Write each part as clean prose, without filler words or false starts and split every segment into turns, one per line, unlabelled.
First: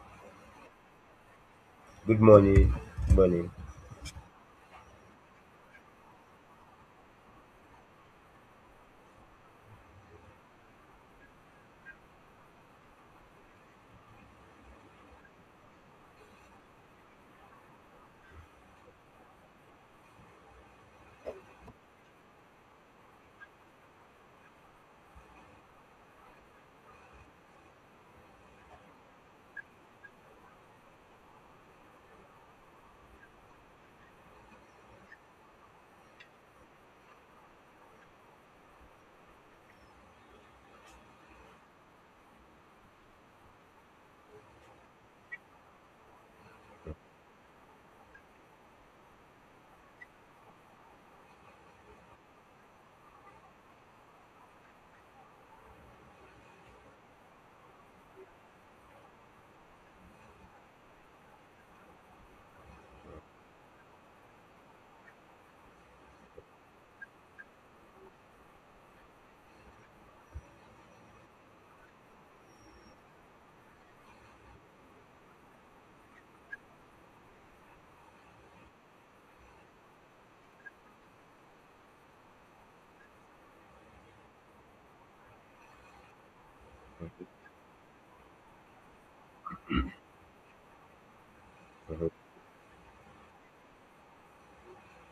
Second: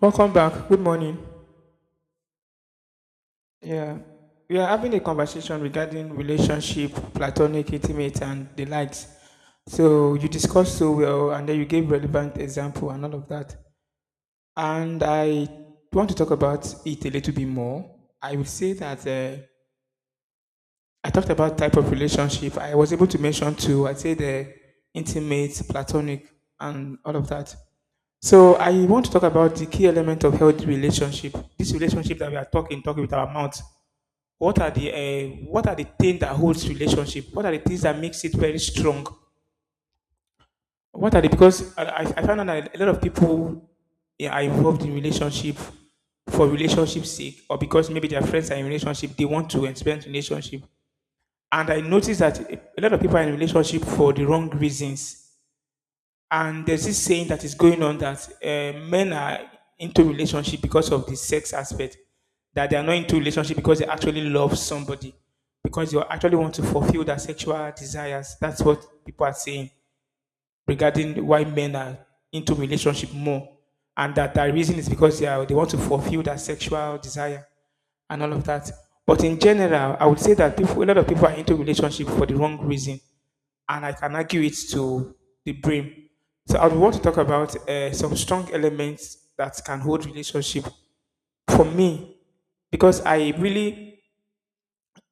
Welcome back. Good morning.
Good morning. Good morning.
Yeah, we are having a conversation regarding relationship, platonic, intimate, and the likes. So you discussed so well, and then you gave relevant example and all of that. And I want to talk about it a little bit more. I would say that I talked about type of relationship. I was able to mention two. I said the intimate, platonic, and all of that. So I want to talk about the key element of healthy relationship. This relationship that we are talking with our mouth. What are the things that holds relationship? What are the things that makes it very strong? What are the, because I found out that a lot of people, yeah, are involved in relationship for relationship sake, or because maybe their friends are in relationship, they want to experience relationship. And I noticed that a lot of people are in relationship for the wrong reasons. And there's this saying that is going on that men are into relationship because of the sex aspect, that they are not into relationship because they actually love somebody, because they actually want to fulfill their sexual desires. That's what people are saying regarding why men are into relationship more, and that the reason is because they are, they want to fulfill their sexual desire and all of that. But in general, I would say that people, a lot of people are into relationship for the wrong reason, and I can argue it to the brain. So I would want to talk about some strong elements that can hold relationship for
Mhm,
me, because I really,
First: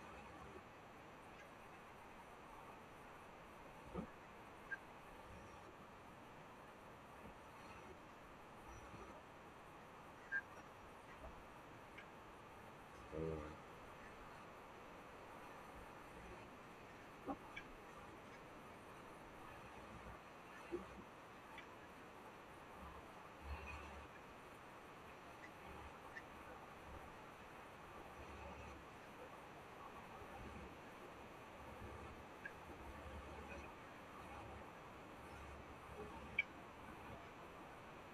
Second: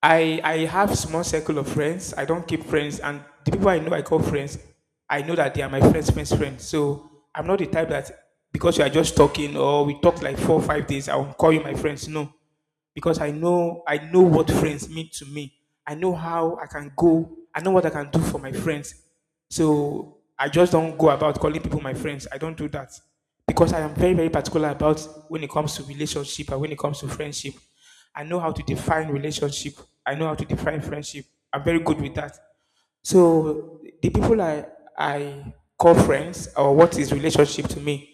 I have small circle of friends. I don't keep friends, and the people I know I call friends, I know that they are my friends' friends' friends. So I'm not the type that because you are just talking or we talk like 4 or 5 days, I will call you my friends. No, because I know, I know what friends mean to me. I know how I can go. I know what I can do for my friends. So I just don't go about calling people my friends. I don't do that because I am very particular about, when it comes to relationship and when it comes to friendship. I know how to define relationship. I know how to define friendship. I'm very good with that. So the people I call friends, or what is relationship to me.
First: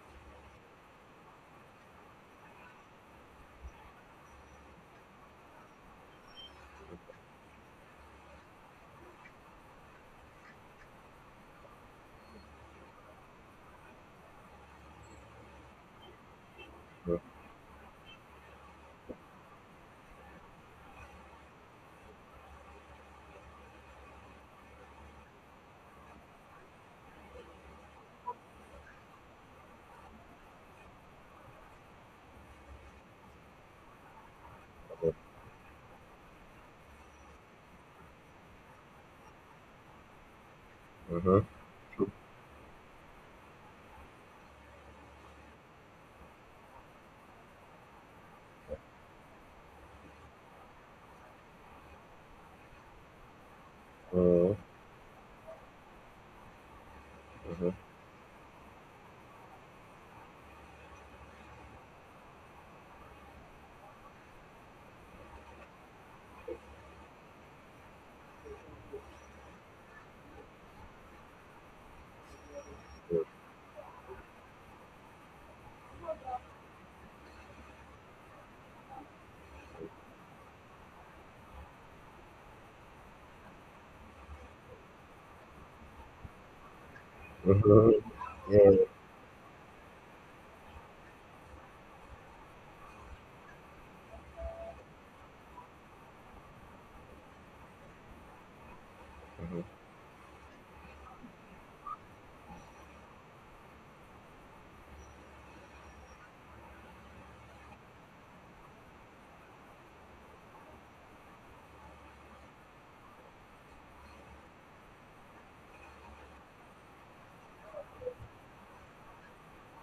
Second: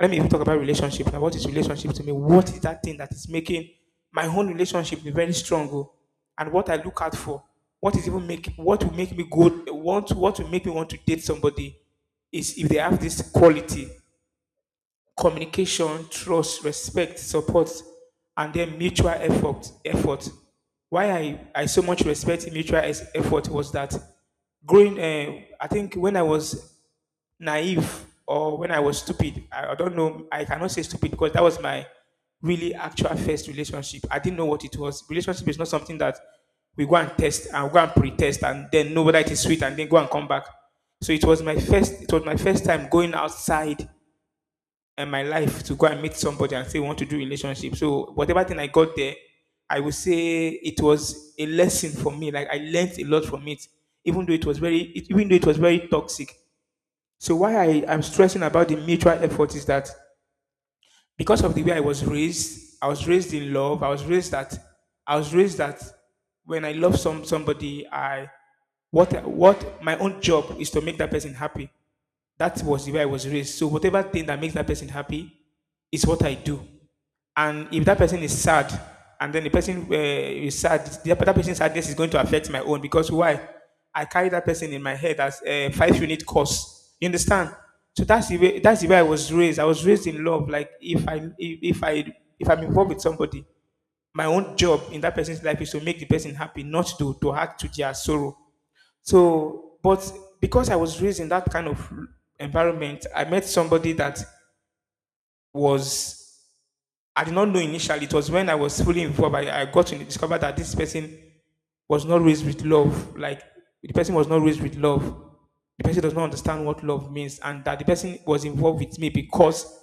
Let me even talk about relationship now. What is relationship to me? What is that thing that is making my own relationship be very strong? Oh? And what I look out for, what is even make, what will make me go want, what will make me want to date somebody is if they have this quality: communication, trust,
mhm,
respect, support, and then mutual effort. Effort. Why I so much respect mutual effort was that growing, I think when I was naive, or when I was stupid, I don't know, I cannot say stupid because that was my really actual first relationship. I didn't know what it was. Relationship is not something that we go and test and go and pre-test and then know whether it is sweet and then go and come back. So
mhm,
it was
mhm,
my first, it was my first time going outside and my life to go and meet somebody and say we want to do relationship. So whatever thing I got there, I would say it was a lesson for me. Like I learned a lot from it, even though it was very, even though it was very toxic. So why I am stressing about the mutual effort is that because of the way I was raised in love. I was raised that when I love somebody, I, what my own job is to make that person happy. That was the way I was raised. So whatever thing that makes that person happy is what I do. And if that person is sad, and then the person is sad, that that person's sadness is going to affect my own, because why? I carry that person in my head as a five-unit course. You understand?
mhm, mhm.
So
Yeah,
that's the way I was raised. I was raised in love. Like if I, if I if I'm involved with somebody, my own job in that person's life is to make the person happy, not to add to their sorrow.
mhm.
So, but because I was raised in that kind of environment, I met somebody that was, I did not know initially. It was when I was fully involved, I got to discover that this person was not raised with love. Like, the person was not raised with love. The person does not understand what love means, and that the person was involved with me, because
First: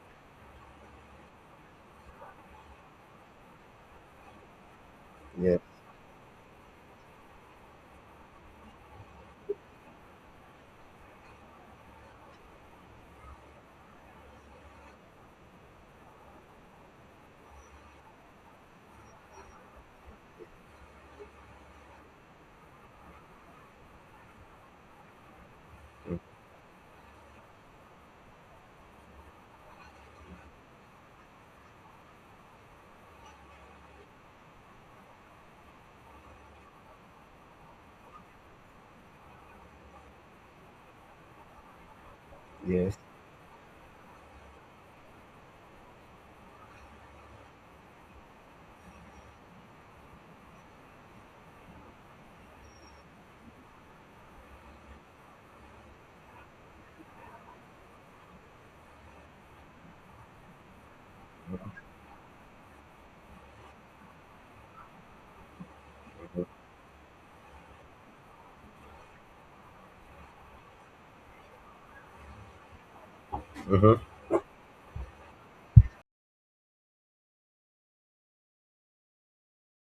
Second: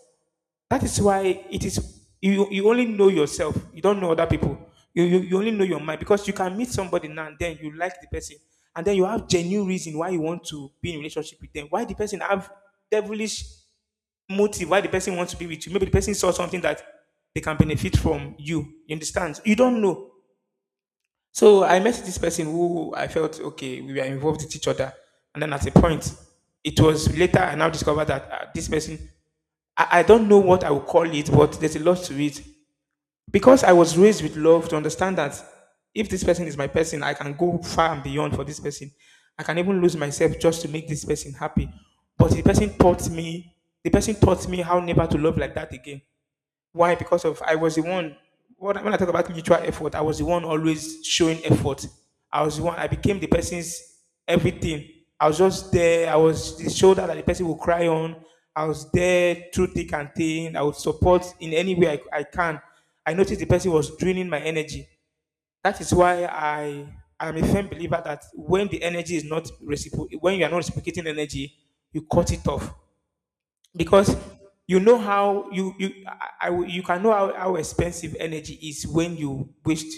that is why it is you, you only know yourself. You don't know other people. You only
Yes.
know your mind, because you can meet somebody now and then you like the person and then you have genuine reason why you want to be in a relationship with them. Why the person have devilish motive? Why the person wants to be with you? Maybe the person saw something that they can benefit from you. You understand? You don't know. So I met this person who I felt okay. We were involved with each other, and then at a point, it was later I now discovered that this person, I don't know what I will call it, but there's a lot to it. Because I was raised with love to understand that if this person is my person, I can go far and beyond for this person. I can even lose myself just to make this person happy. But the person taught me how never to love like that again. Why? Because of I was the one. What, when I talk about mutual effort, I was the one always showing effort. I was the one. I became the person's everything. I was just there. I was the shoulder that the person would cry on. I was there through thick and thin. I would support in any way I can. I noticed the person was draining my energy. That is why I am a firm believer that when the energy is not reciprocated, when you are not reciprocating energy, you cut it off,
Mm.
because you know how you you I you can know how expensive energy is when you waste,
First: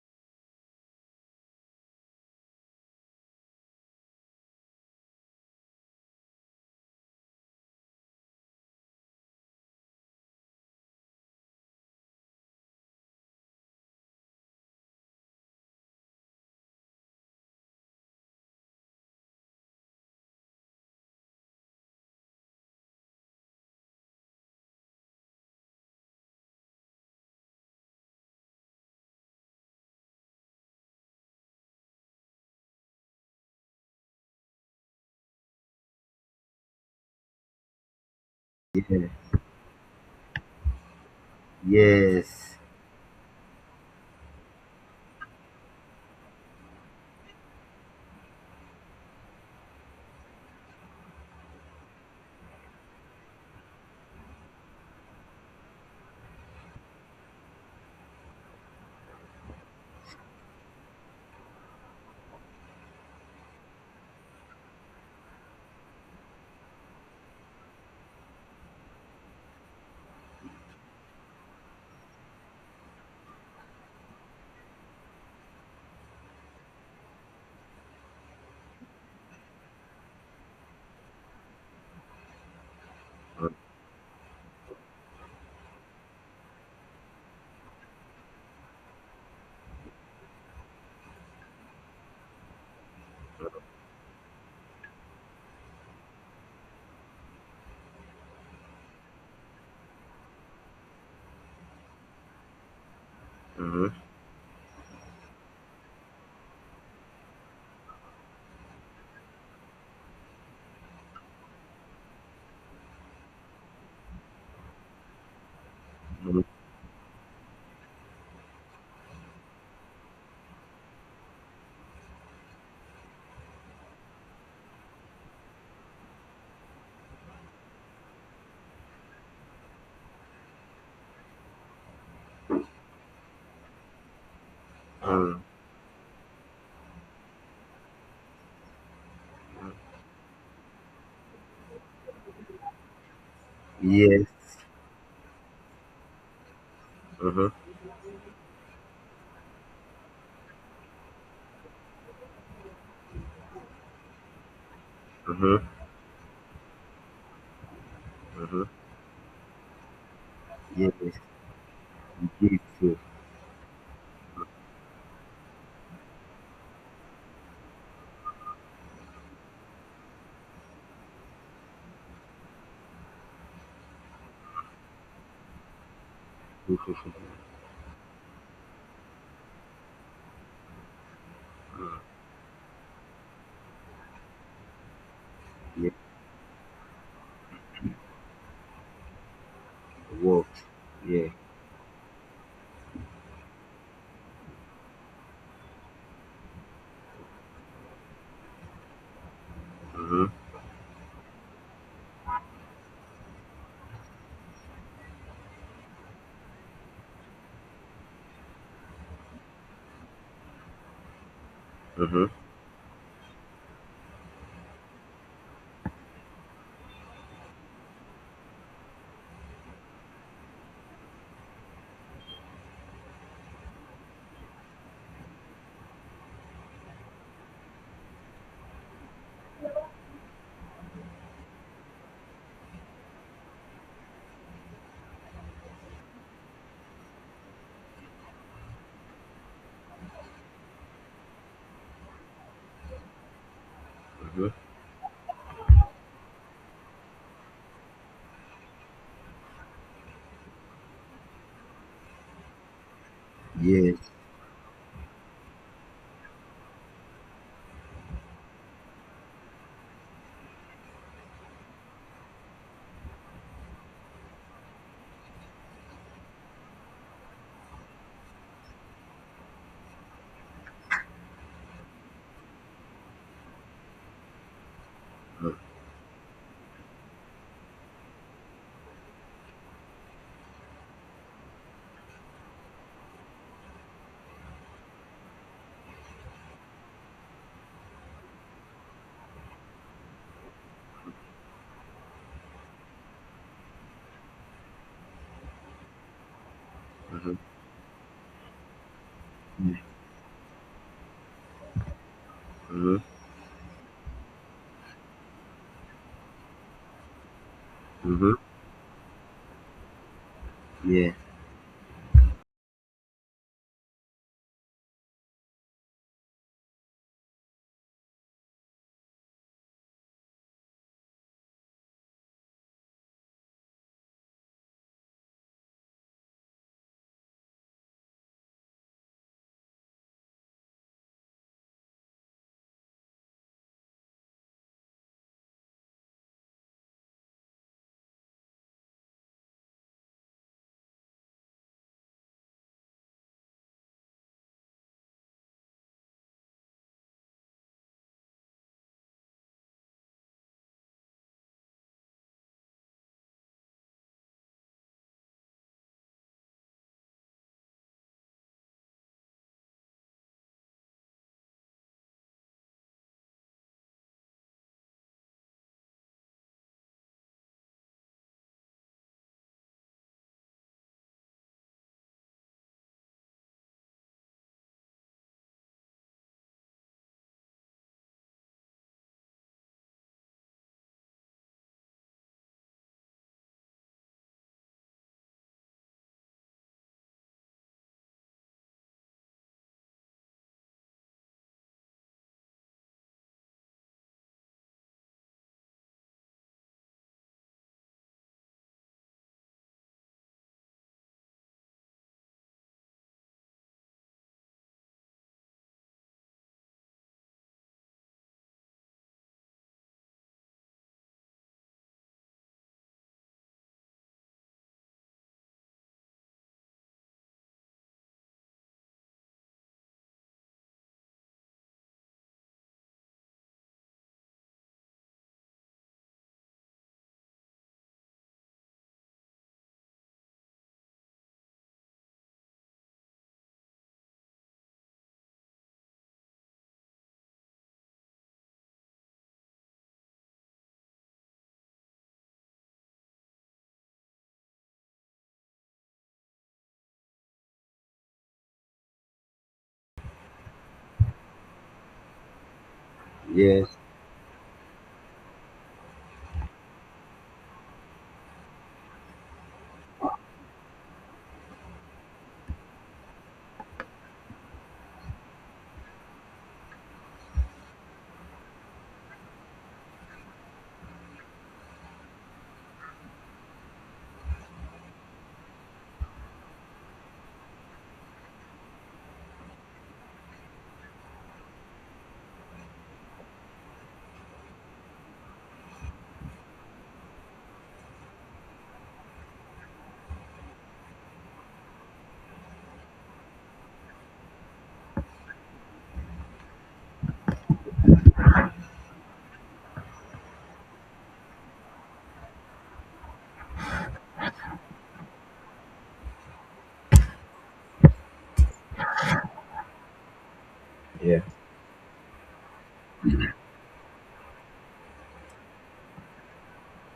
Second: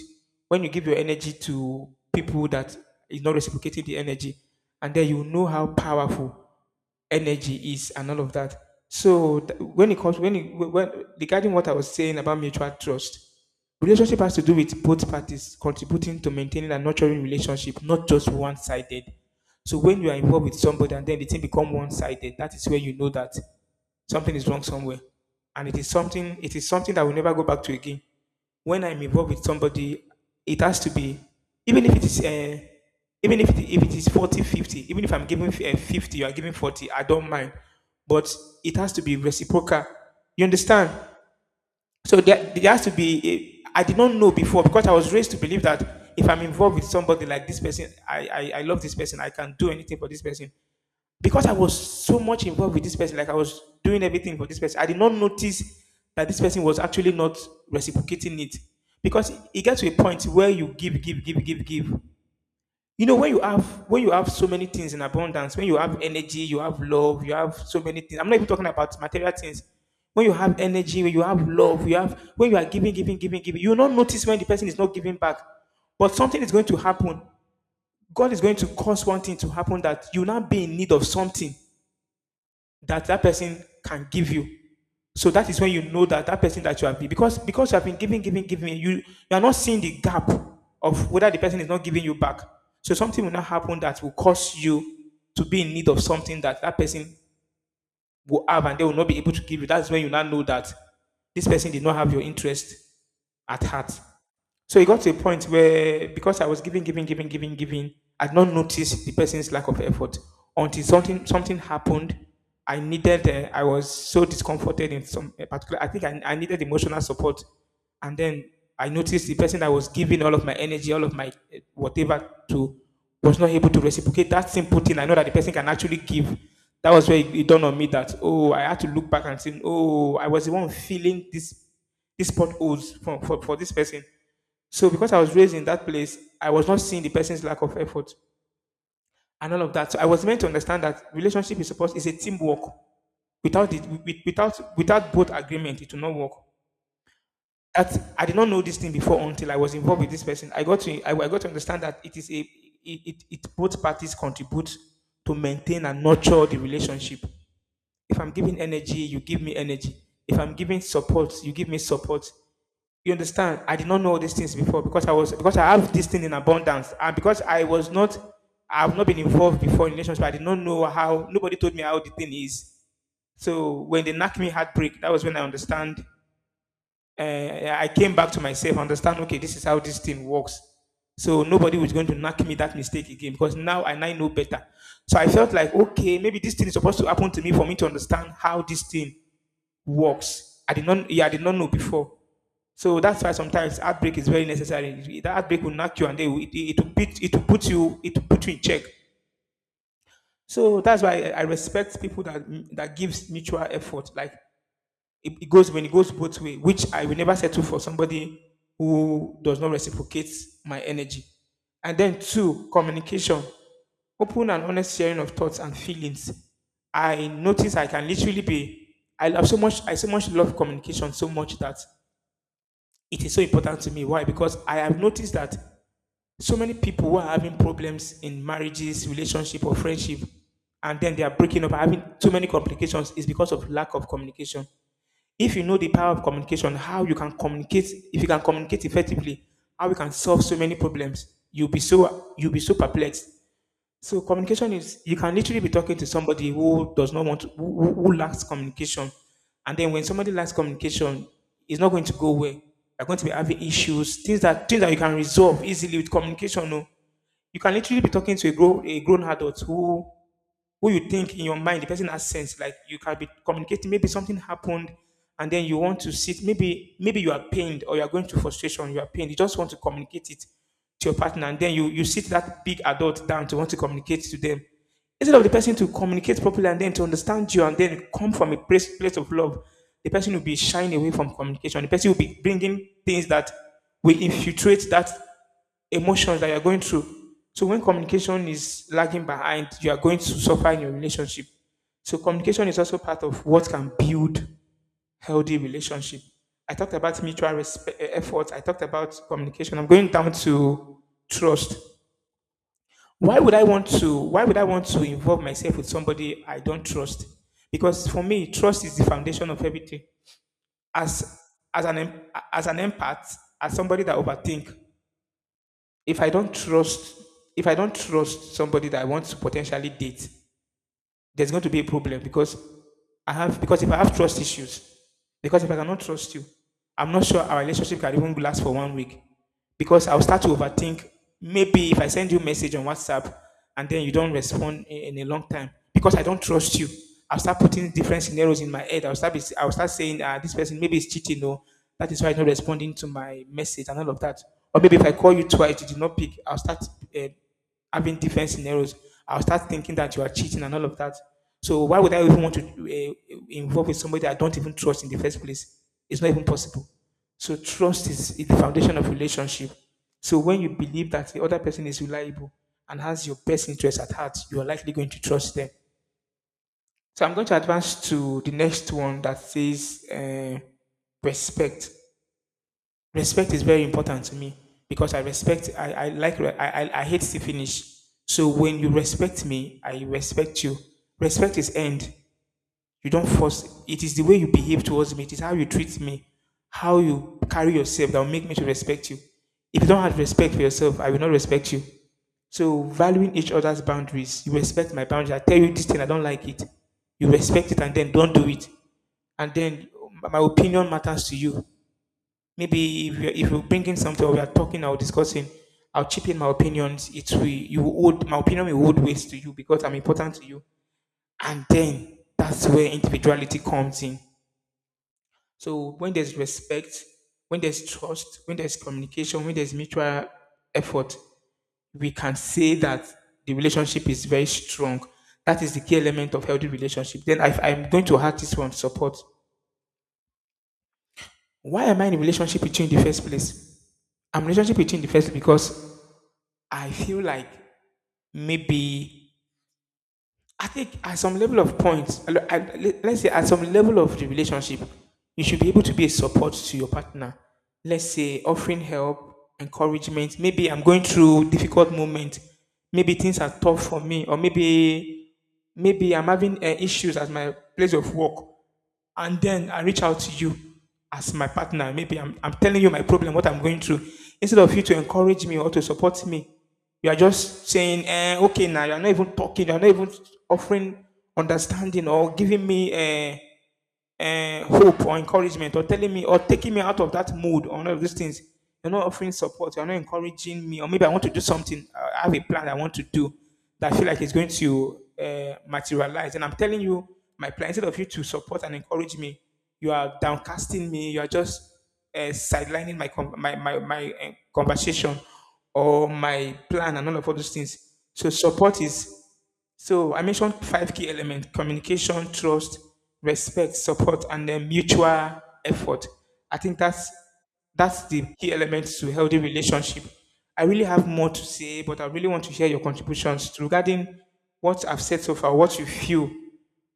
when you give your energy to people that is not reciprocating the energy, and then you know how powerful energy is and all of that. So when it comes, when it, when, regarding what I was saying about mutual trust, relationship has to do with both parties contributing to maintaining and nurturing relationship, not just one-sided. So when you are involved with somebody and then the thing become one-sided, that is where you know that something is wrong somewhere, and it is something, it is something that will never go back to again. When I'm involved with somebody, it has to be, even if it is even if if it is 40-50. Even if I'm giving 50, you are giving 40, I don't mind, but it has to be reciprocal. You understand?
Yes. Mhm, yeah.
So there,
Yes.
there has to be eh, I did not know before, because I was raised to believe that if I'm involved with somebody like this person, I I love this person, I can do anything for this person. Because I was so much involved with this person, like I was doing everything for this person, I did not notice that this person was actually not reciprocating it. Because it gets to a point where you give, give, give, give, give. You know, when you have so many things in abundance, when you have energy, you have love, you have so many things. I'm not even talking about material things. When you have energy, when you have love, you have, when you are giving, giving, giving, giving, you will not notice when the person is not giving back. But something is going to happen. God is going to cause one thing to happen that you will not be in need of something that that
Mm,
person can give you. So that is when you know that that person that you have been, because you have been giving, giving, giving, you are not seeing the gap of whether the person is not giving you back. So something will not happen that will cause you to be in need of something that that person will have and they will not be able to give you. That's when you now know that this person did not have your interest at
mhm,
heart. So it got to a point where because I was giving, giving, giving, giving, giving, I'd not noticed the person's lack of effort until something happened. I needed. I was so discomforted in some a particular. I think I
mm,
needed emotional support, and then I noticed the person I was giving all of my energy, all of my whatever to, was not able to reciprocate that simple thing. I know that the person can actually give. That was where it dawned on me that oh, I had to look back and say, oh, I was the one feeling this potholes for this person. So because I was
mm.
raised in that place, I was not seeing the person's lack of effort and all of that. So I was meant to understand that relationship is a teamwork. Without it,
Yes.
without both agreement, it will not work.
Mhm,
That I did not know this thing before until I was involved with this person. I got to understand that it is a it, it, it both parties contribute to
mhm,
maintain and nurture the relationship. If I'm giving
mhm.
energy, you give me energy. If I'm giving
Yes.
support, you give me support.
You did so.
You understand? I did not know all these things before because I have this thing in abundance and because I've not been involved before in relationships, I did not know how nobody told me how the thing is. So when they knocked me heartbreak, that was when I understand.
Mhm, mhm.
Uh, I came back to myself, understand. Okay, this is how this thing works. So nobody was going to knock me that mistake again because now I now know better. So I felt like
Yeah. it
okay, maybe this thing is supposed to happen to me for me to understand how this thing works.
Worked.
I did not, Yeah,
Yeah.
I did not know before. So that's why sometimes heartbreak is very necessary. That heartbreak will knock you and they will, it will beat, it will put you in check.
Mhm,
So that's why I respect people that gives mutual effort. Like it goes when it goes both way, which I will never settle for somebody who does not reciprocate my energy. And then
mhm,
two, communication, open and honest sharing of thoughts and feelings. I notice I can literally be I so much love communication so much that it is so important to me. Why? Because I have noticed that so many people who are having problems in marriages, relationship, or friendship, and then they are breaking up, having too many complications, is because of lack of communication. If you know the power of communication, how you can communicate, if you can communicate effectively, how you can solve so many problems, you'll be so perplexed. So
mhm.
communication is you can literally be talking to somebody who does not want to, who lacks communication, and then when somebody lacks communication, it's not going to go well. They're going to be having
Yes.
issues, things that you can resolve easily with communication. No, you can literally be talking to a grown adult who you think in your mind, the person has sense. Like you can be communicating. Maybe something happened, and then you want to sit. Maybe you are pained or you are going through frustration. You are pained. You just want to communicate it to your partner, and then you sit that big adult down to want to communicate to them. Instead of the person to communicate properly and then to understand you and then come from a place of love, the person will be shying away from communication. The person will be bringing things that will infiltrate that emotions that you're going through. So when communication is lagging behind, you are going to suffer in your relationship. So communication is also part of what can build healthy relationship. I talked about
Mhm,
mutual respect, efforts. I talked about
mm,
communication. I'm going down to trust.
mhm,
Why would I want to? Why would I want to involve myself with somebody I don't trust? Because for
mhm.
me, trust is the foundation of everything.
Yeah.
As as an as an empath, as somebody that overthink, if I don't trust if I don't trust somebody that I want to potentially date, there's going to be a problem because I have because if I have trust issues, because if I cannot trust you, I'm not sure our relationship can even last for one week. Because I'll start to overthink. Maybe if I send you a message on WhatsApp and then you don't respond in a long time, because I don't trust you, I'll start putting different scenarios in my head. I'll start saying, ah, this person maybe is cheating, or that is why he's not responding to my message and all of that. Or maybe if I call you twice, you did not pick, I'll start uh, having different scenarios, I'll start thinking that you are cheating and all of that. So why would I even want to involve with somebody I don't even trust in the first place? It's not even possible. So trust is the foundation of relationship. So when you believe that the other person is reliable and has your best interest at heart, you are likely going to trust them. So I'm going to advance to the next one that says respect. Respect is very important to me because I respect, I like, I hate to finish. So when you respect me, I respect you. Respect is end. You don't force, it is the way you behave towards me, it is how you treat me, how you carry yourself that will make me to respect you. If you don't have respect for yourself, I will not respect you. So valuing each other's boundaries, you respect my boundaries. I tell you this thing, I don't like it. You respect it and then don't do it. And then my opinion matters to you. Maybe if you bring in something or we are talking or discussing, I'll chip in my opinions. It will you would my opinion will hold weight to you because I'm important to you. And then that's where individuality comes in. So when there's respect, when there's trust, when there's communication, when there's mutual effort, we can say that the relationship is very strong. That is the key element of healthy relationship. Then if I'm going to add this one, support. Why am I in a relationship with you in the first place? I'm in a relationship with you in the first place because I feel like maybe I think at some level of points, let's say at some level of the relationship, you should be able to be a support to your partner. Let's say offering help, encouragement. Maybe I'm going through difficult moment. Maybe things are
Yes.
tough for me, or maybe I'm having issues at my place of work and then I reach out to you as my partner. Maybe I'm telling you my problem, what I'm going through. Instead of you to encourage me or to support me, you are just saying, okay, now you're not even talking, you're not even offering understanding or giving me hope or encouragement or telling me or taking me out of that mood or all of these things. You're not offering support. You're not encouraging me. Or maybe I want to do something. I have a plan I want to do that I feel like it's going to materialize. And I'm telling you my plan. Instead of you to support and encourage me, you are downcasting me. You are just sidelining my conversation or my plan and all those things. So support is so I mentioned five key elements: communication, trust, respect, support, and then mutual effort. I think that's the key elements to healthy relationship. I really have
Yeah.
more to say, but I really want to hear your contributions regarding what I've said so far, what you feel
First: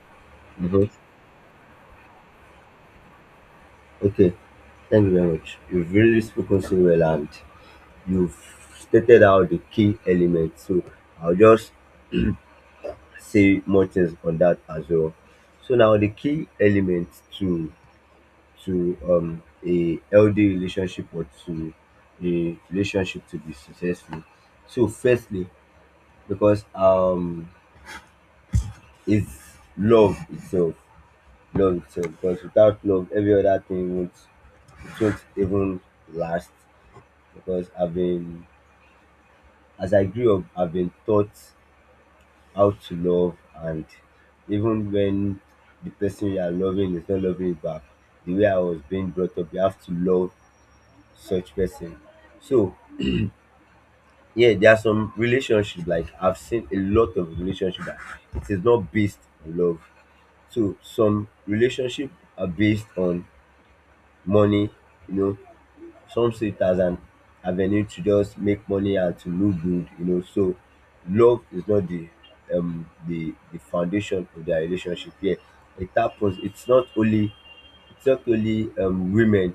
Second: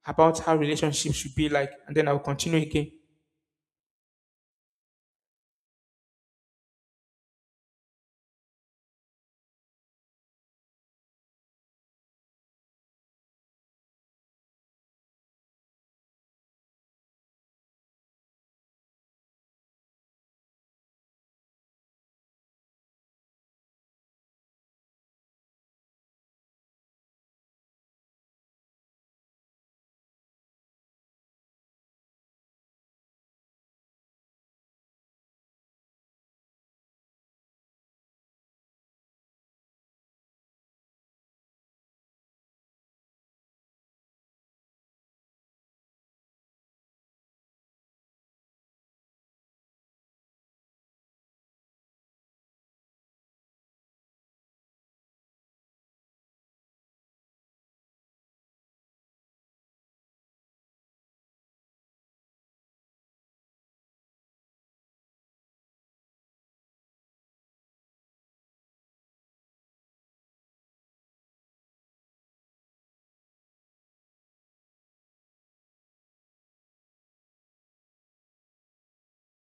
about how
Mm-hmm.
relationships should be like, and then I'll continue again.
Okay, thank you very much. You've really spoken so well, and you've stated out the key elements. So I'll just say more things on that as well. So now, the key element to to a healthy relationship, or to a relationship to be successful. So firstly, because it's love itself. Love itself. Because without love, every other thing won't it won't even last. Because I've been as I grew up, I've been taught how to love, and even when the person you are loving is not loving you back, the way I was being brought up, you have to love such person. So, yeah, there are some relationships, like I've seen a lot of relationships that it is not based on love. So some relationship are based on money. you know, some see it as an avenue to just make money and to look good, So love is not the the foundation of their relationship here. It happens. It's not only, it's not only women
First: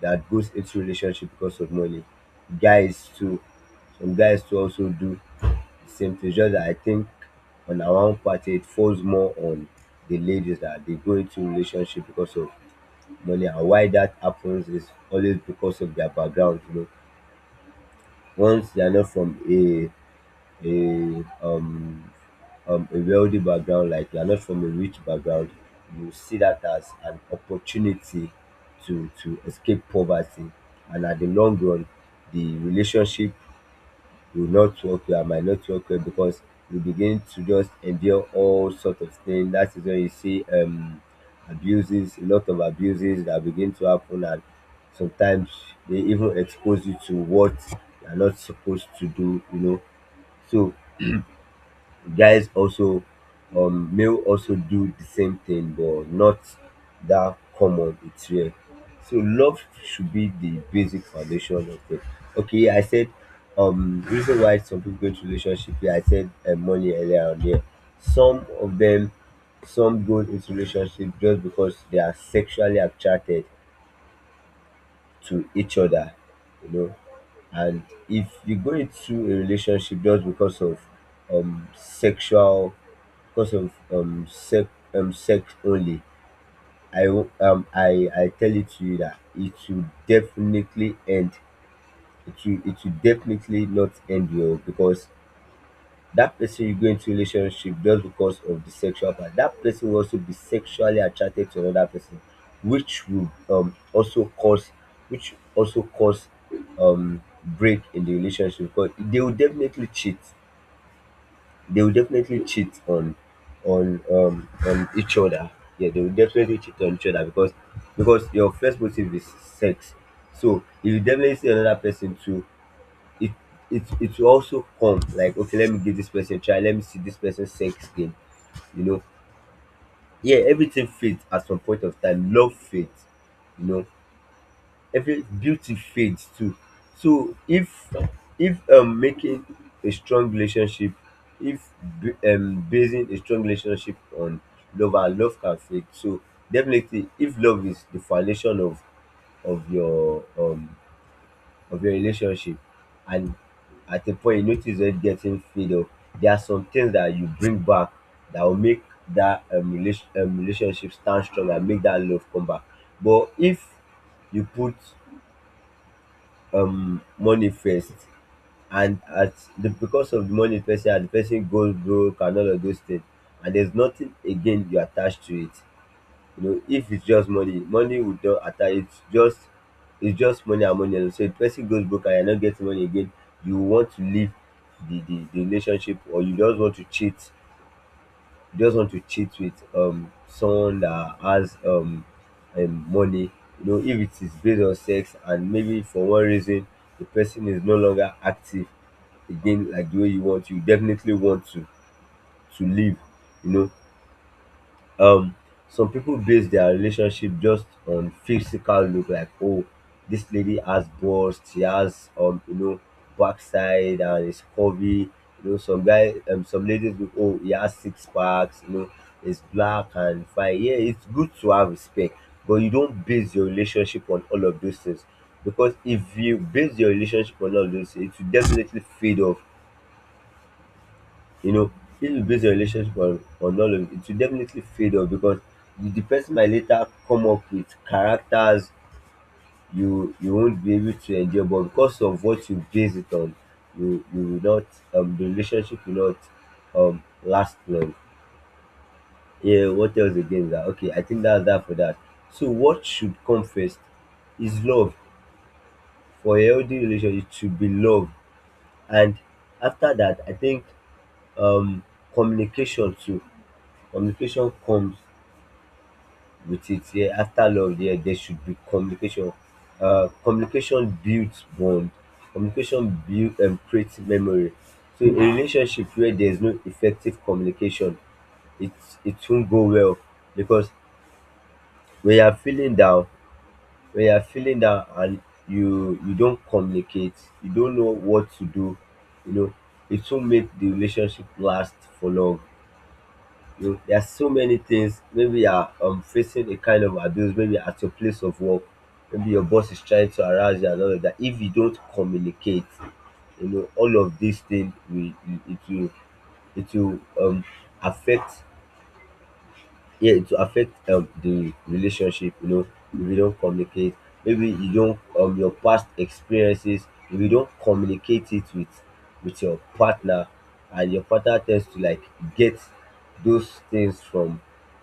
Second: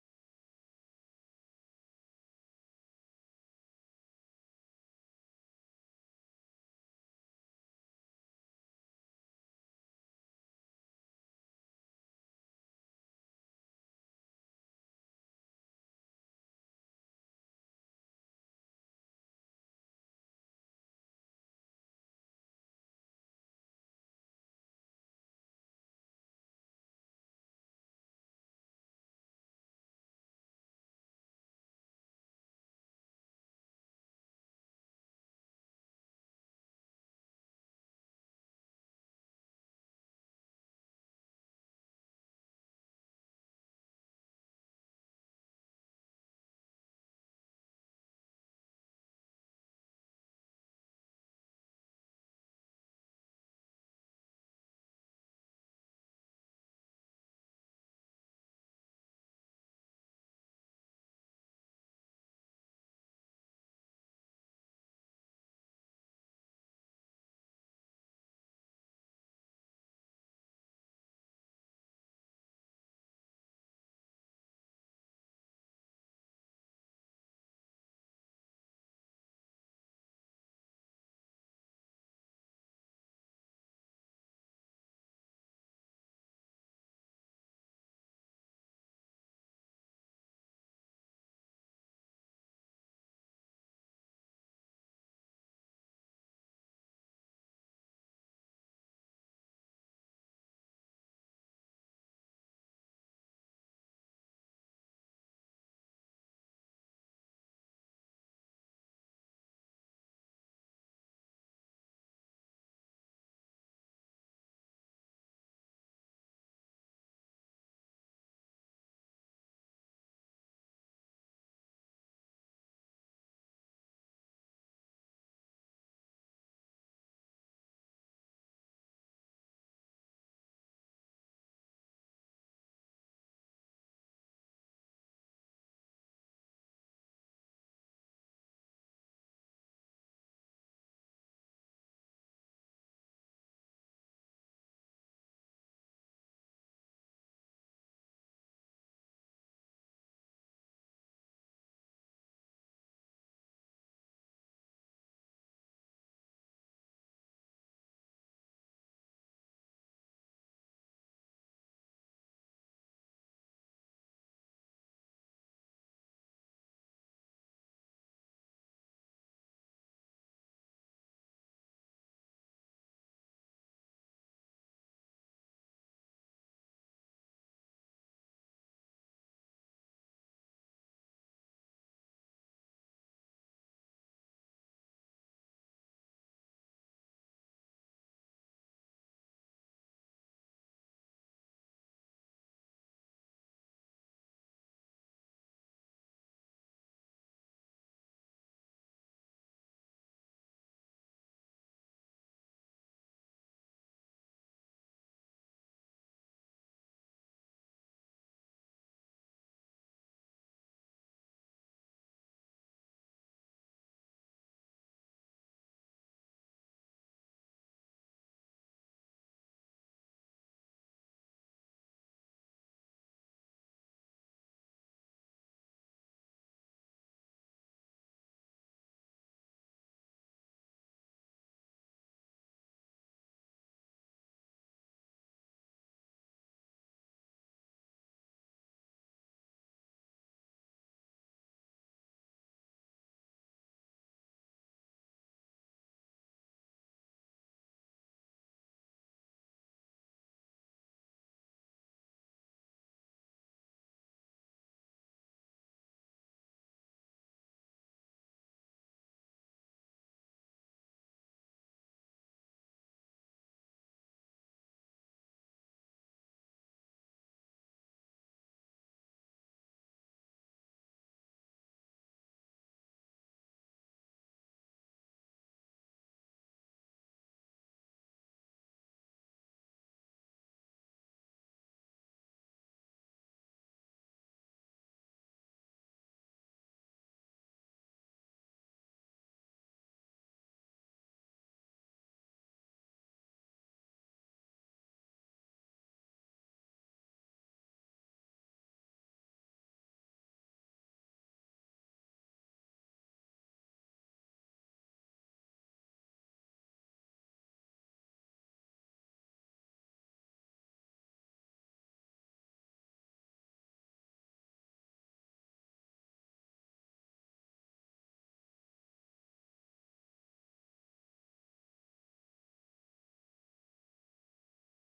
that goes into relationship because of money. Guys too. Some guys too also do the same thing. Just that I think on our own party, it falls more on the ladies, that they go into relationship because of money. And why that happens is always because of their background. Once they are not from a um a wealthy background, like you are not from a rich background, you see that as an opportunity to escape poverty. And at the long run, the relationship, you will not work well, I might not work well, because you begin to just endure all sort of things. That is when you see abuses, a lot of abuses that begin to happen. And sometimes they even expose you to what you are not supposed to do, So guys also, male also do the same thing, but not that common, it's rare. So love should be the basic foundation of it. Okay, I said, reason why some people go into relationship, yeah, I said, money earlier on there. Some of them, some go into relationship just because they are sexually attracted to each other you know and if you go into a relationship just because of um sexual sex, sex only. I wo- um i i tell it to you that it will definitely end, it will definitely not end your, because that person you go into relationship just because of the sexual part, that person will also be sexually attracted to another person, which will also cause which also cause break in the relationship, because they will definitely cheat on each other. Yeah, they will definitely cheat on each other, because your first motive is sex. So if you definitely see another person too, it it will also come like, okay, let me give this person a try, let me see this person's sex game you know yeah, everything fades at some point of time. Love fades, you know every beauty fades too. So if, if making a strong relationship, if basing a strong relationship on love, and love can fade. So definitely, if love is the foundation of your um of your relationship, and at a point you notice it getting fade off, there are some things that you bring back that will make that relationship stand strong and make that love come back. But if you put money first, and at the because of the money first, and the person goes broke and all of those things, and there's nothing again you attach to it, if it's just money, money would not attach, it's just money and money alone. So if the person goes broke and you're not getting money again, you want to leave the relationship, or you just want to cheat. You just want to cheat with someone that has money. You know, if it is based on sex and maybe for one reason the person is no longer active again, like the way you want, you definitely want to leave. you know um some people base their relationship just on physical look, like, oh, this lady has bust, she has, backside and it's curvy. Some guy some ladies look, oh, he has six packs, it's black and fine. Yeah, it's good to have respect, but you don't base your relationship on all of those things, because if you base your relationship on all of those things, it will definitely fade off. you know, if you base your relationship on all of it, it will definitely fade off. Because the person might later come up with characters you won't be able to enjoy, but because of what you base it on, you will not the relationship will not last long. Yeah, what else again is that? Okay, I think that's that for that. So what should come first is love. For a healthy relationship, it should be love. And after that, I think, um communication too. Communication comes with it. Yeah, after love, yeah, there should be communication. Communication builds bond. Communication build and creates memory. So a relationship where there is no effective communication, it it won't go well, because when you are feeling down, and you don't communicate, you don't know what to do, you know, it won't make the relationship last for long. You There are so many things. Maybe you are, facing a kind of abuse, maybe at your place of work, maybe your boss is trying to harass you and all of that. If you don't communicate, all of these things will, it will it will affect, yeah, it will affect the relationship, if you don't communicate. Maybe your past experiences, if you don't communicate it with your partner, and your partner tends to like get those things from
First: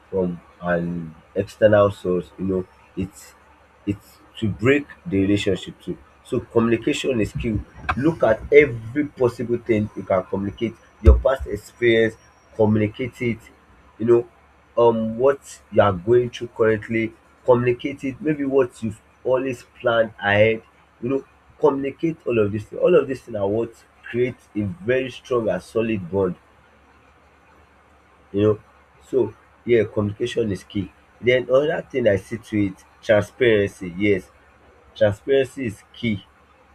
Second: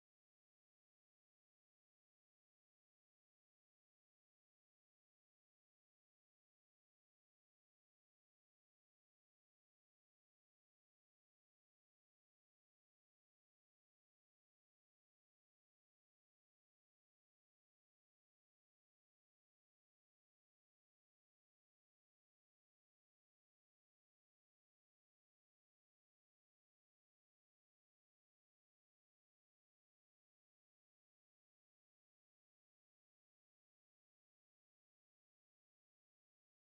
from an external source, it's it's to break the relationship too. So communication is key. Look at every possible thing you can communicate. Your past experience, communicate it. you know, what you are going through currently, communicate it. Maybe what you've always planned ahead, you know, communicate all of this thing. All of this thing are what creates a very strong and solid bond, you know. So yeah, communication is key. Then another thing I see to it, transparency. Yes, transparency is key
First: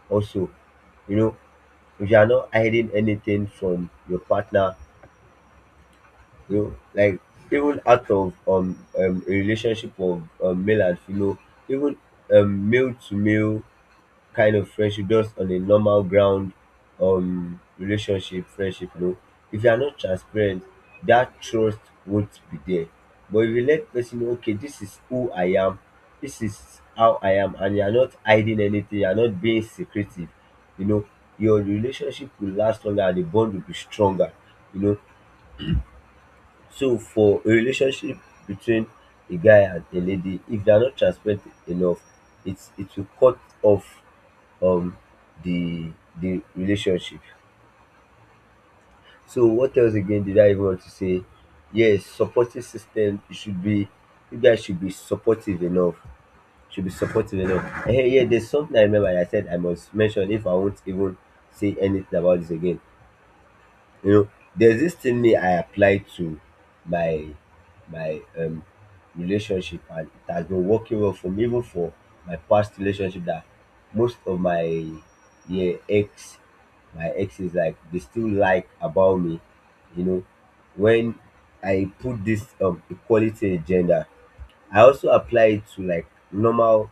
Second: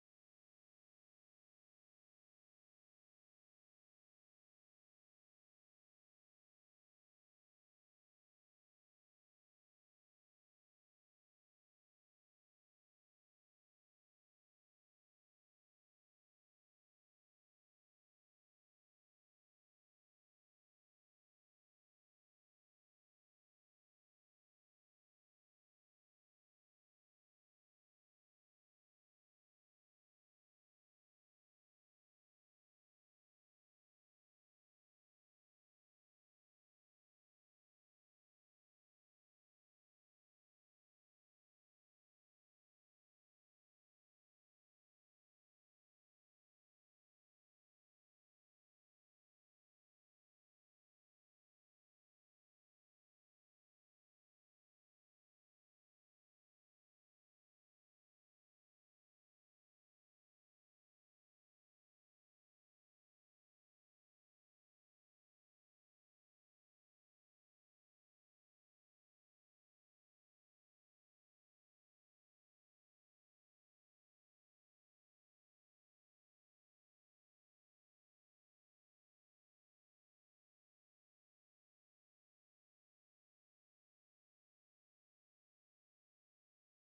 also you know if you are not hiding anything from your partner, you know like, even out of, a relationship of, male and female, even male to male kind of friendship, just on a normal ground, relationship, friendship, if you are not transparent, dat trust won't be there. But if you let person know, okay, dis is who I am, dis is how I am, and you are not hiding anything, you are not being secretive, you know, your relationship will last longer and the bond will be stronger, you know. So for a relationship between a guy and a lady, if they are not transparent enough, it will cut off um the the relationship. So what else again did I even want to say? Yes, supporting system, it should be you guys should be supportive enough. Should be supportive enough. Hey, yeah, there's something I remember I said I must mention, if I won't even say anything about this again. you know there's this thing me I applied to my my relationship, and it has been working well for me, even for my past relationship, that most of my yeah ex my ex is like they still like about me you know when I put this equality agenda, I also apply it to like normal,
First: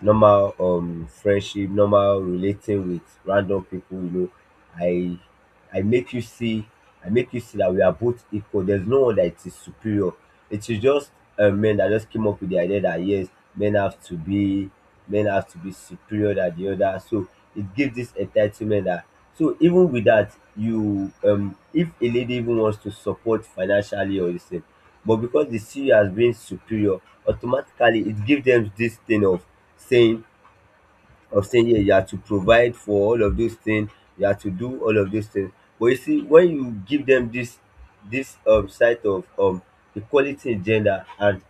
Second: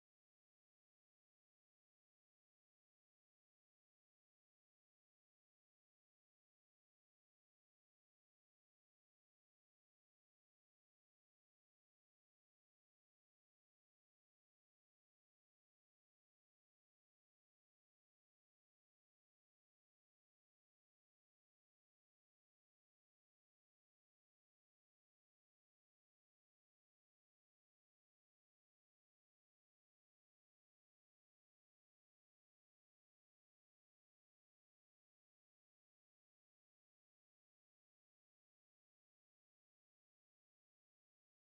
normal friendship, normal relating with random people. I I make you see I make you see that we are both equal. There's no one that is superior. It is just, men that just came up with the idea that yes, men have to be, superior than the other. So it gives this entitlement that, so even with that, you— if a lady even wants to support financially or the— but because they see you as being superior, automatically it gives them this thing of saying, yeah, you have to provide for all of those things, you have to do all of those things. But you see, when you give them this side of equality in gender, and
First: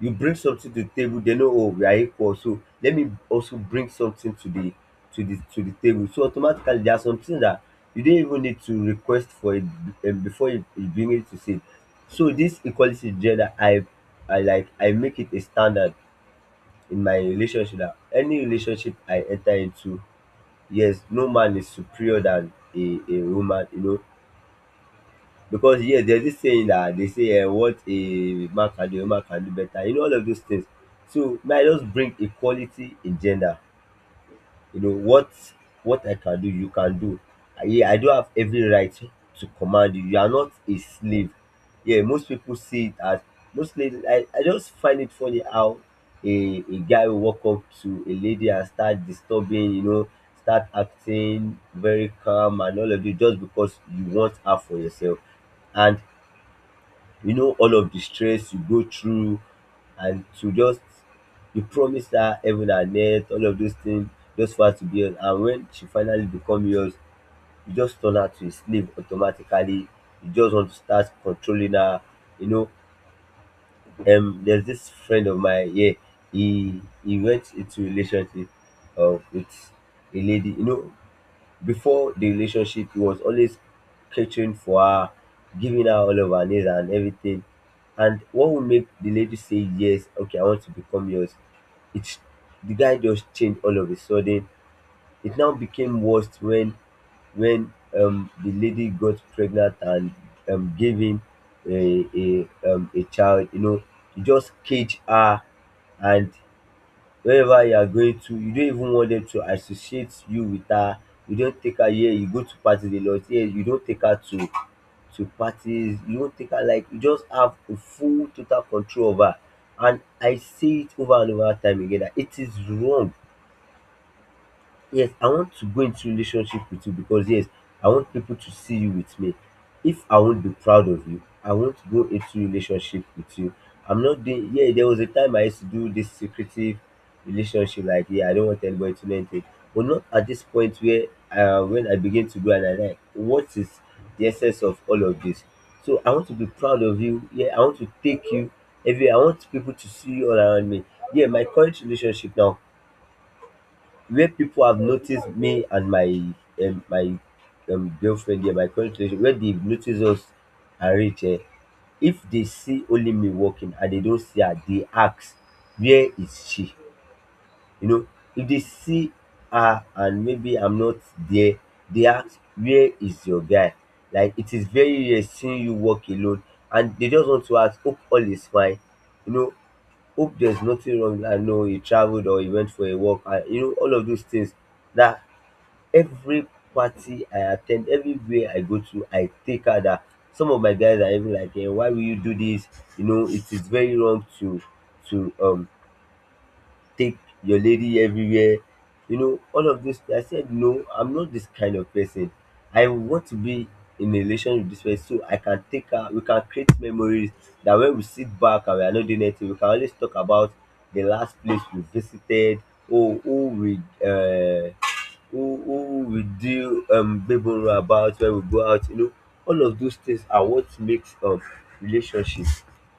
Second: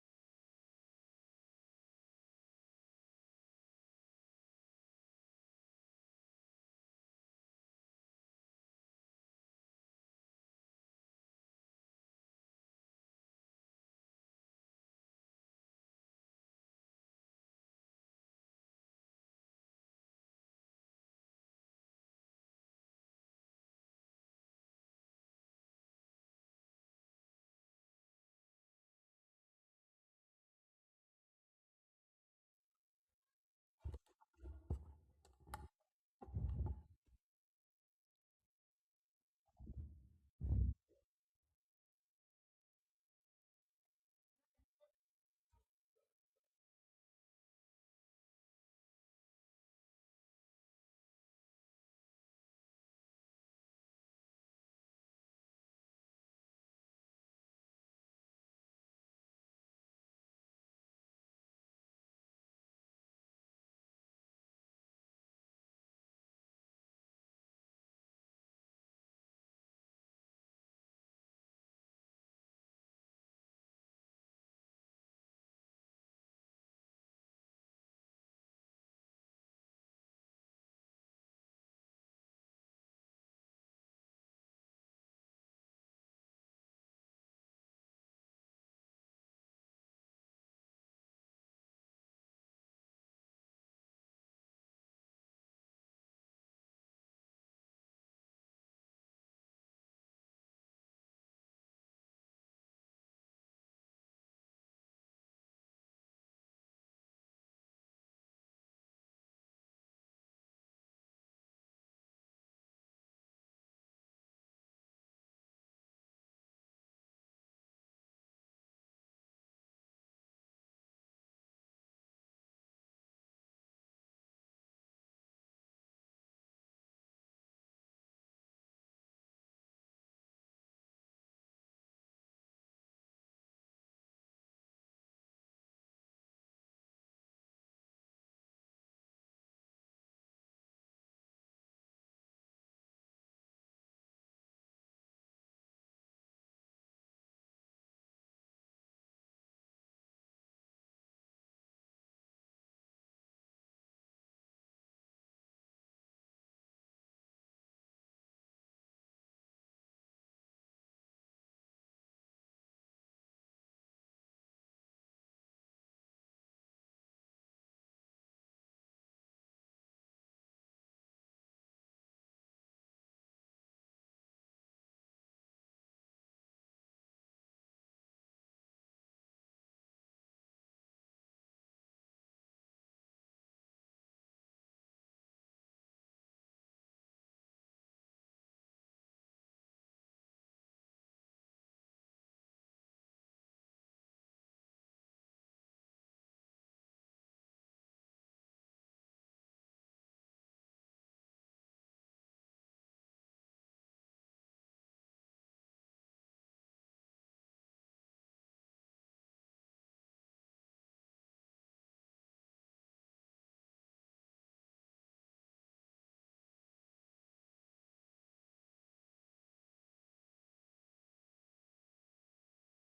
you bring something to the table, they know, oh, we are equal, so let me also bring something to the table so automatically, there are some things that you don't even need to request for it. Before you, bring it to say. So this equality gender, I like, I make it a standard in my relationship that any relationship I enter into, yes, no man is superior than a woman, you know. Because yes, there's this saying that they say, what a man can do, a woman can do better. You know, all of those things. So may I just bring equality in gender. You know what, I can do, you can do. Yeah, I do have every right to command you. You are not a slave. Yeah, most people see it as— most ladies, I just find it funny how a guy will walk up to a lady and start disturbing. You know, start acting very calm and all of this just because you want her for yourself. And you know, all of the stress you go through, and to just— you promise her heaven and earth, all of those things, just for her to be yours. And when she finally become yours, you just turn her to a slave automatically. You just want to start controlling her. You know, there's this friend of mine here. He went into relationship with a lady. You know, before the relationship, he was always catering for her, giving her all of her needs and everything. And what would make the lady say yes, okay, I want to become yours? It's— the guy just changed all of a sudden. It now became worse when the lady got pregnant and gave him a child. You know, he just caged her, and wherever you are going to, you don't even want them to associate you with her. You don't take her. Here you go to parties a lot, here you don't take her to parties, you don't take her. Like, you just have a full total control over her. And I see it over and over time again that it is wrong. Yes, I want to go into relationship with you because, yes, I want people to see you with me. If I won't be proud of you, I won't go into relationship with you. I'm not doing— yeah, there was a time I used to do this secretive relationship, like, yeah, I don't want anybody to know anything. But not at this point where, when I begin to go, and I like— what is the essence of all of this? So I want to be proud of you. Yeah, I want to take you everywhere, I want people to see you all around me. Yeah, my current relationship now, where people have noticed me and my my girlfriend here, my current relationship, where they've noticed us and reach, if they see only me working and they don't see her, they ask, where is she? You know, if they see her and maybe I'm not there, they ask, where is your guy? Like, it is very rare seeing you work alone, and they just want to ask, hope all is fine. You know, hope there's nothing wrong, like no, he traveled or he went for a walk, and, you know, all of those things. Na, every party I at ten d, everywhere I go to, I take her dat. Some of my guys are even like, why will you do this? You know, it is very wrong to to um take your lady everywhere, you know, all of those things. I said, no, I'm not this kind of person. I want to be in a relationship with this person so I can take her, we can create memories that when we sit back and we are not doing anything, we can always talk about the last place we visited, oh, who we, uh, who we do, babble about when we go out, you know, all of those things are what makes, relationship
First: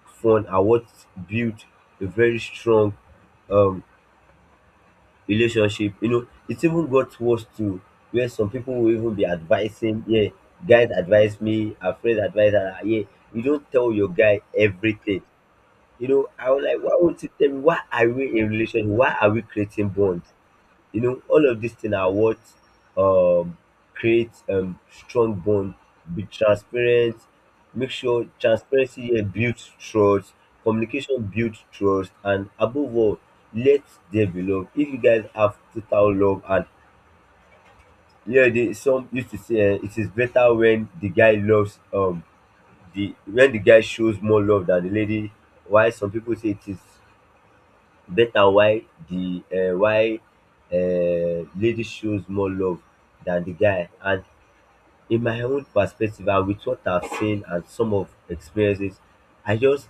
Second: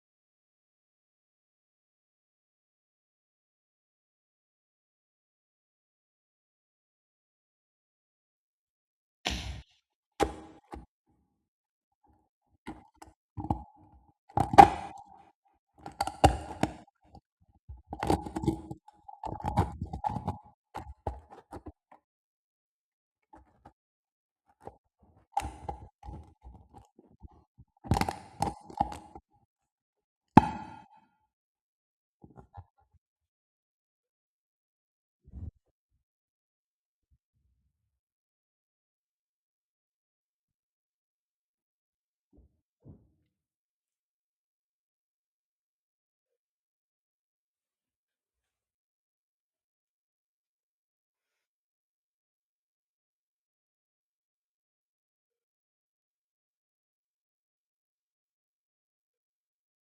fun, and what build a very strong, um, relationship. You know, it even got worse too, where some people will even be advising, yeah, guys advise me, a friend advise her, yeah, you don't tell your guy everything. You know, I was like, why won't you tell me, why are we in relation? Why are we creating bonds? You know, all of these things are what, um creates, strong bond. Be transparent. Make sure— transparency here builds trust, communication builds trust. And above all, let there be love. If you guys have total love, and— yeah, they— some used to say, eh, it is better when the guy loves, the when the guy shows more love than the lady. Why some people say it is better— why the why lady shows more love than the guy, and in my own perspective, and with what I've seen and some of experiences, I just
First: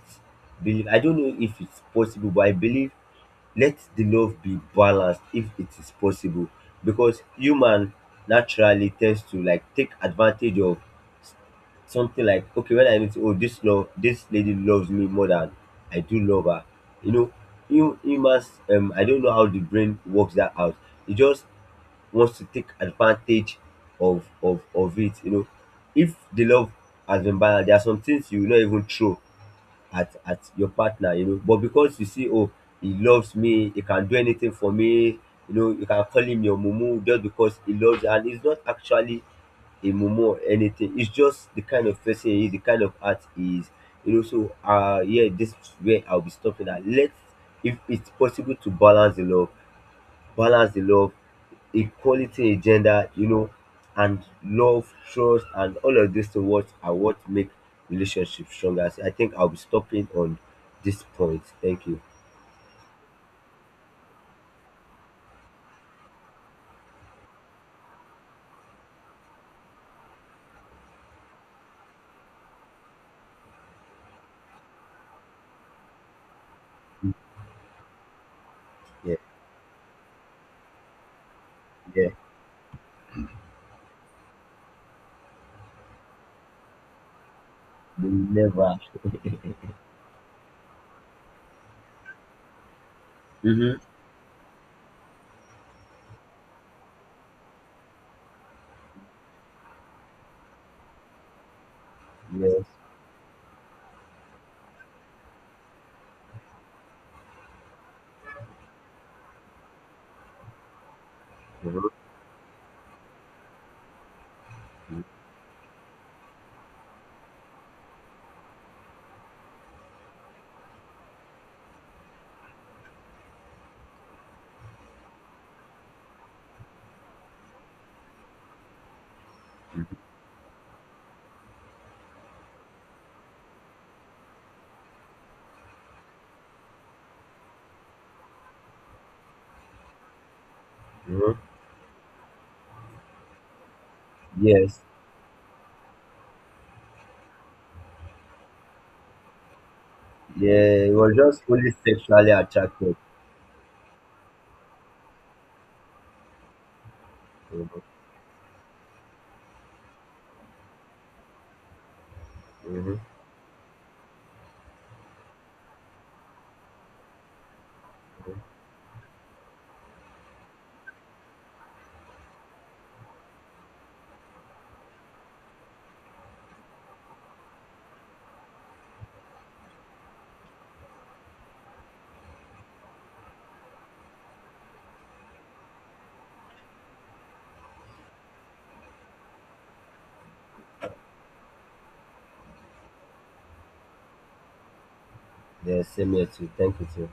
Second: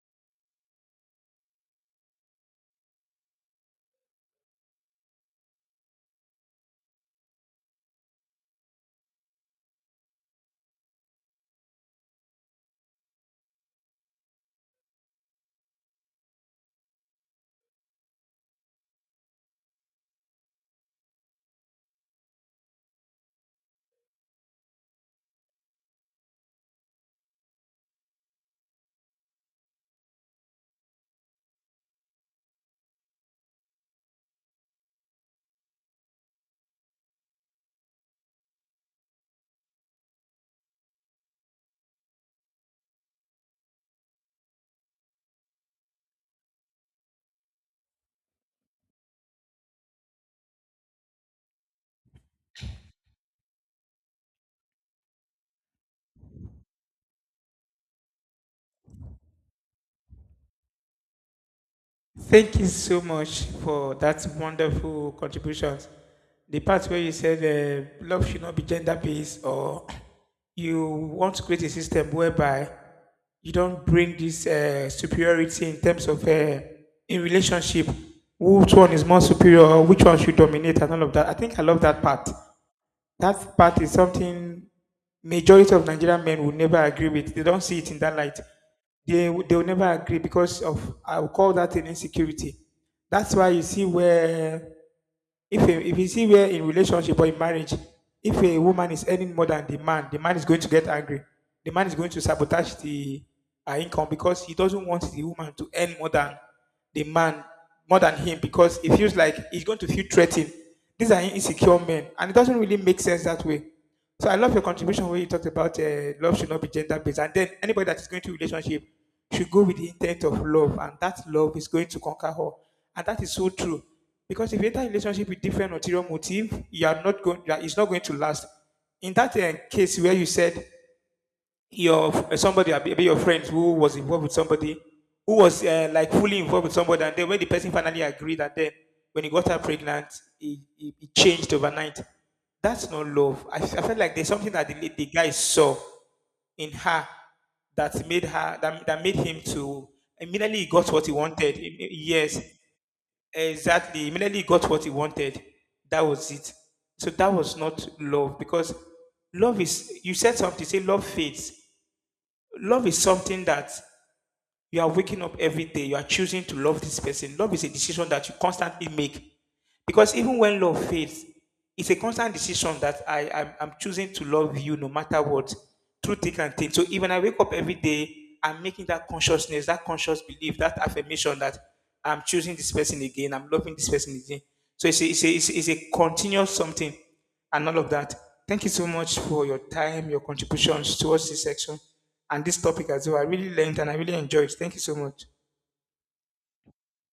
believe— I don't know if it's possible, but I believe, let the love be balanced, if it is possible. Because human naturally tends to, like, take advantage of something, like, okay, when I know sey, oh, dis love, dis lady loves me more than I do love her, you know, you humans, I don't know how the brain works that out. E just wants to take advantage of it, you know. If the love has been balanced, there are some things you will not even throw at your partner. You know, but because you see, oh, he loves me, he can do anything for me, you know, you can call him your mumu just because he loves you, and it's not actually a mumu or anything. It's just the kind of person he is, the kind of art he is. You know, so, yeah, this is where I'll be stopping at. Let's— if it's possible, to balance the love, equality in gender, you know, and love, trust, and all of these things, what are— what make relationships stronger. So I think I'll be stopping on this point. Thank you.
Thank you so much for that wonderful contribution. The part where you said love should not be gender based, or you want to create a system whereby you don't bring this superiority in terms of in relationship, which one is
Yeah,
more superior, or which one should dominate, and all of that. I think I love that
yeah.
part. That part is something majority of Nigerian men will never agree with. They don't see it in
They
that light.
never.
They will never agree because of I will call that an insecurity. That's why you
Mm-hmm.
see where if you see where in relationship or in marriage, if a woman is earning more than the man is going to get angry. The man is going to
Yes.
sabotage the her income because he doesn't want the woman to earn more than the man, more than him, because it feels like he's going to feel threatened. These are insecure
Mm-hmm.
men, and it doesn't really make sense that way. So I love your
Mm-hmm.
contribution where you talked about love should not be gender based, and then anybody that is going to a relationship should go with the intent of love, and that love is going to conquer her. And that is so true. Because if you enter a relationship with different ulterior motive, you are not going. You It's not going to last. In that case where you said your somebody, maybe your friend who was involved with somebody, who was like fully involved with somebody, and then when the person finally agreed, and then when he got her pregnant, it
Mm-hmm.
changed overnight. That's not love. I felt like there's something that
Yes.
the guy saw in her that made him to immediately he
Yeah,
got
it
what he
was just
wanted.
only sexually
Yes,
attracted.
exactly. Immediately he got what he wanted. That was it. So that was not
Hmm.
love because love is you said something, say love fades. Love
Hmm.
is something that you are waking up every day, you are choosing to love this person. Love is a decision that you constantly make. Because even when love fades, it's a constant decision that I'm choosing to love you no matter what, through thick and thin. So even I wake up every day, I'm making that consciousness, that conscious belief, that affirmation that I'm choosing this person again, I'm loving this person again. So it's a continuous something and all of that. Thank you so much for your time, your contributions towards this section and this topic as well. I really learned and I really enjoyed. Thank you so much.
Yeah, same here too. Thank you too.